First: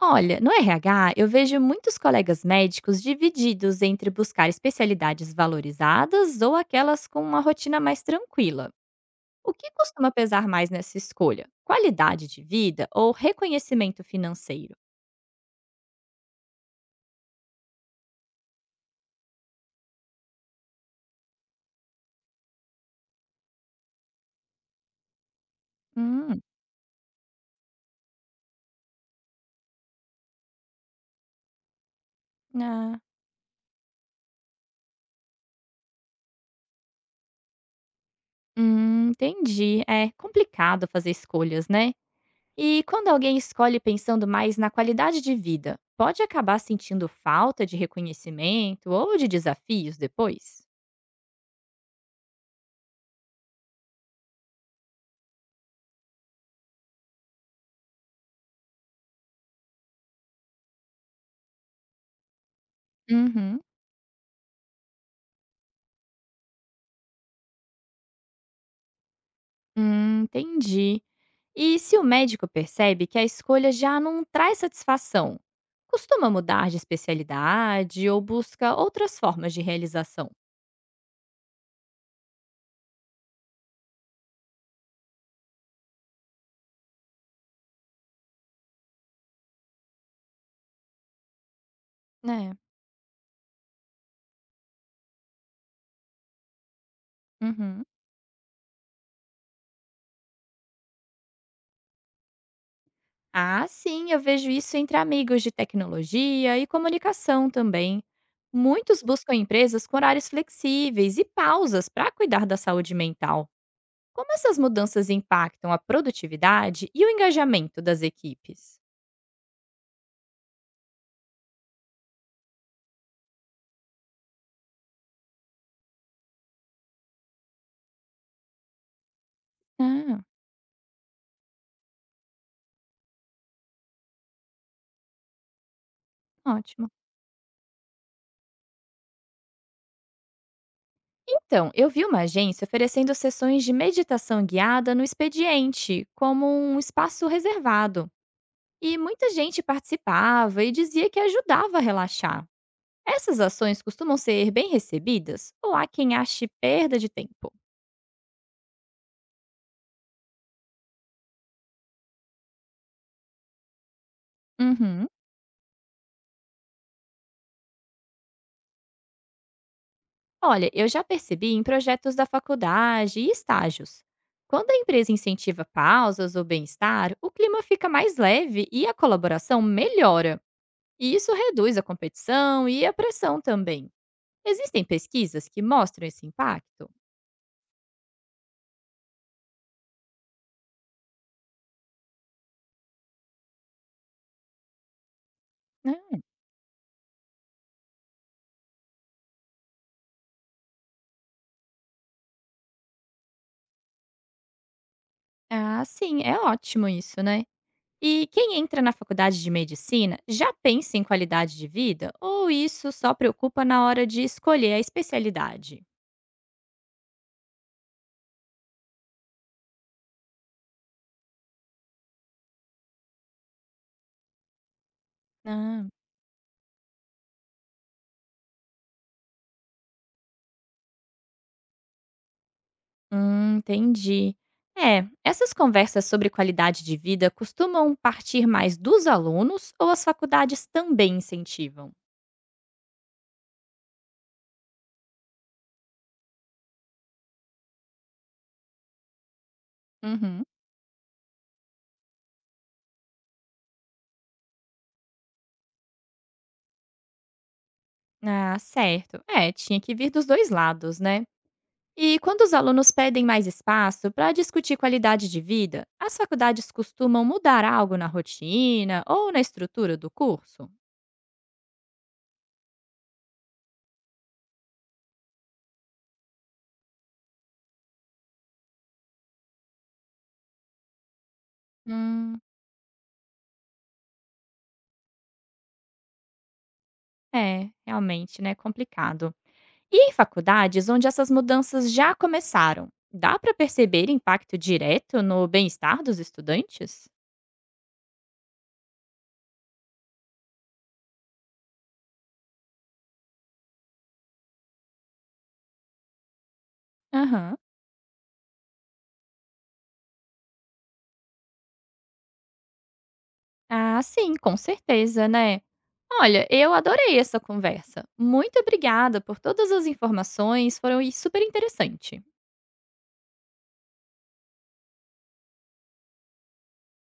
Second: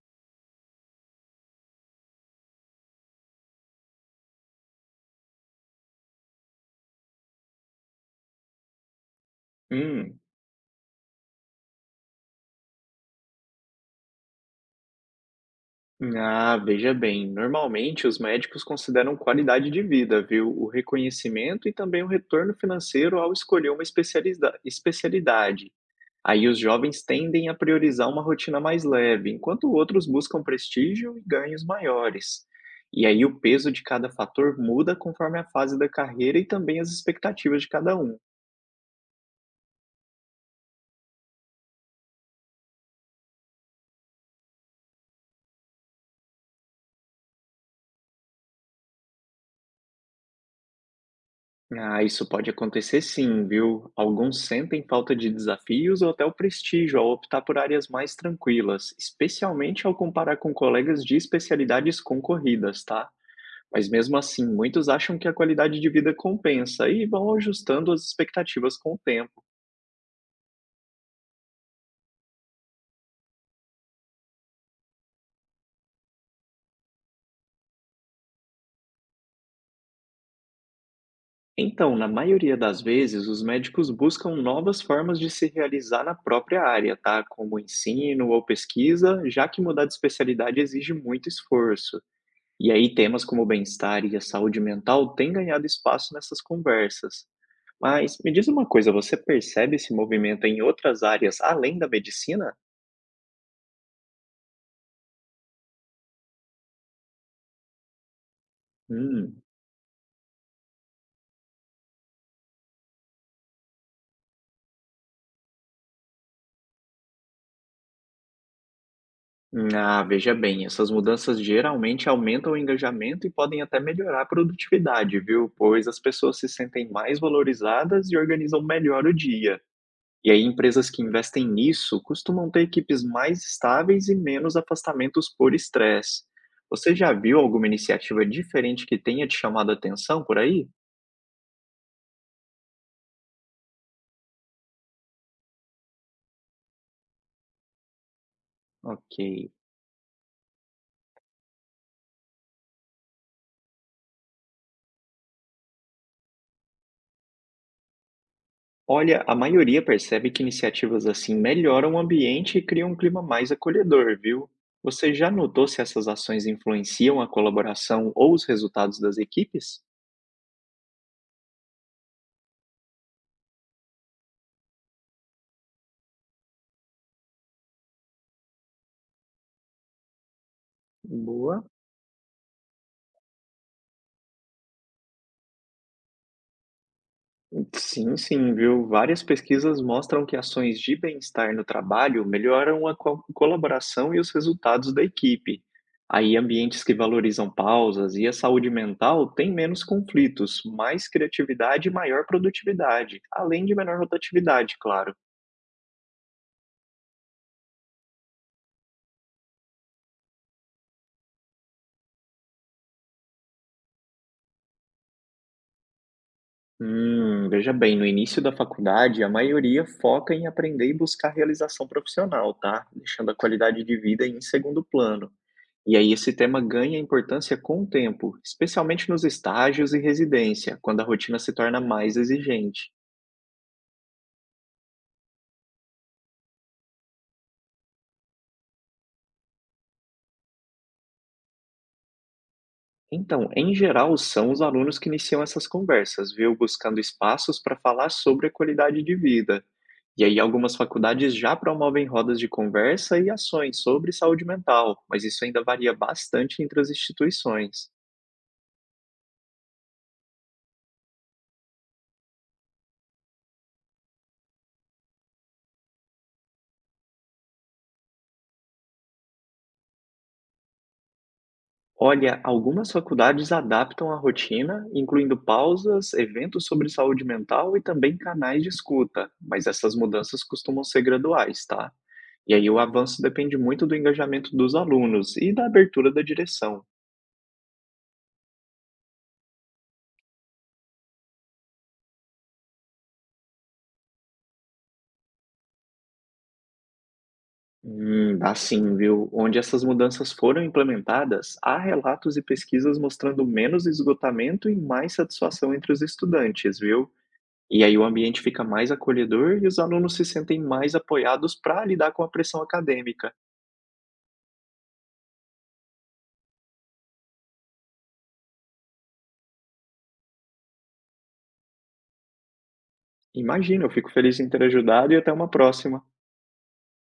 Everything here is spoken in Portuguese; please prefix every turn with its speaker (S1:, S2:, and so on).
S1: Olha, no RH, eu vejo muitos colegas médicos divididos entre buscar especialidades valorizadas ou aquelas com uma rotina mais tranquila. O que costuma
S2: Hum,
S1: pesar mais nessa escolha? Qualidade de vida ou reconhecimento financeiro?
S2: Veja bem, normalmente os médicos consideram qualidade de vida, viu? O reconhecimento e também o retorno financeiro ao escolher uma especialidade.
S1: Hum,
S2: Aí os jovens tendem a priorizar uma rotina mais leve, enquanto outros buscam prestígio e ganhos maiores.
S1: ah,
S2: E aí o peso de cada fator muda conforme a fase da carreira e também as expectativas de cada um.
S1: entendi. É complicado fazer escolhas, né? E quando alguém escolhe pensando mais na qualidade de vida, pode acabar sentindo falta de reconhecimento ou de desafios depois?
S2: Ah, isso pode acontecer sim, viu? Alguns sentem falta de desafios ou até o prestígio ao optar por áreas mais tranquilas, especialmente ao comparar com colegas de especialidades concorridas, tá?
S1: Uhum.
S2: Mas mesmo assim, muitos acham que a qualidade de vida compensa e vão ajustando as expectativas com o tempo.
S1: Entendi. E se o médico percebe que a escolha já não traz satisfação, costuma mudar de especialidade ou busca outras formas de realização?
S2: Então, na maioria das vezes, os médicos buscam novas formas de se realizar na própria área, tá? Como ensino ou pesquisa, já que mudar de especialidade exige muito esforço.
S1: É.
S2: E aí, temas como o bem-estar e a saúde mental têm ganhado espaço nessas conversas.
S1: Uhum.
S2: Mas me diz uma coisa, você percebe esse movimento em outras áreas além da medicina?
S1: Ah, sim, eu vejo isso entre amigos de tecnologia e comunicação também. Muitos buscam
S2: Hum.
S1: empresas com horários flexíveis e pausas para cuidar da saúde mental. Como essas mudanças impactam a produtividade e o engajamento das equipes?
S2: Ah, veja bem, essas mudanças geralmente aumentam o engajamento e podem até melhorar a produtividade, viu? Pois as pessoas se sentem mais valorizadas e organizam melhor o dia.
S1: Ah,
S2: E aí, empresas que investem nisso costumam ter equipes mais estáveis e menos afastamentos por estresse.
S1: ótimo.
S2: Você já viu alguma iniciativa diferente que tenha te chamado a atenção por aí?
S1: Então, eu vi uma agência oferecendo sessões de meditação guiada no expediente, como um espaço reservado. E
S2: Ok.
S1: muita gente participava e dizia que ajudava a relaxar. Essas ações costumam ser bem recebidas ou há quem ache perda de tempo?
S2: Olha, a maioria percebe que iniciativas assim melhoram o ambiente e criam um clima mais acolhedor, viu?
S1: Uhum.
S2: Você já notou se essas ações influenciam a colaboração ou os resultados das equipes?
S1: Olha, eu já percebi em projetos da faculdade e estágios. Quando a empresa incentiva pausas ou bem-estar, o clima fica mais leve e a colaboração melhora. E isso
S2: Boa.
S1: reduz a competição e a pressão também. Existem pesquisas que mostram esse impacto?
S2: Sim, sim, viu? Várias pesquisas mostram que ações de bem-estar no trabalho melhoram a colaboração e os resultados da equipe.
S1: Né?
S2: Aí, ambientes que valorizam pausas e a saúde mental têm menos conflitos, mais criatividade e maior produtividade, além de menor rotatividade, claro.
S1: Ah, sim, é ótimo isso, né? E quem entra na faculdade de medicina já pensa em qualidade de vida ou isso só preocupa na hora de escolher a especialidade?
S2: Veja bem, no início da faculdade, a maioria foca em aprender e buscar realização profissional, tá? Deixando a qualidade de vida em segundo plano.
S1: Ah,
S2: E aí esse tema ganha importância com o tempo, especialmente nos estágios e residência, quando a rotina se torna mais exigente.
S1: entendi. É, essas conversas sobre qualidade de vida costumam partir mais dos alunos ou as faculdades também incentivam?
S2: Então, em geral, são os alunos que iniciam essas conversas, viu, buscando espaços para falar sobre a qualidade de vida. E aí
S1: Uhum.
S2: algumas faculdades já promovem rodas de conversa e ações sobre saúde mental, mas isso ainda varia bastante entre as instituições.
S1: Ah, certo. É, tinha que vir dos dois lados, né? E quando os alunos pedem mais espaço para discutir qualidade de vida, as faculdades costumam mudar algo na rotina ou na estrutura do curso?
S2: Olha, algumas faculdades adaptam a rotina, incluindo pausas, eventos sobre saúde mental e também canais de escuta, mas essas mudanças costumam ser graduais, tá?
S1: Hum,
S2: E aí o avanço depende muito do engajamento dos alunos e da abertura da direção.
S1: é, realmente, né? Complicado. E em faculdades onde essas mudanças já começaram, dá para perceber impacto direto no bem-estar dos estudantes?
S2: Dá sim, viu? Onde essas mudanças foram implementadas, há relatos e pesquisas mostrando menos esgotamento e mais satisfação entre os estudantes, viu?
S1: Aham.
S2: E aí o ambiente fica mais acolhedor e os alunos se sentem mais apoiados para lidar com a pressão acadêmica.
S1: Ah, sim, com certeza, né? Olha, eu adorei essa conversa. Muito obrigada por todas as informações, foram super interessante.
S2: Imagina, eu fico feliz em ter ajudado e até uma próxima.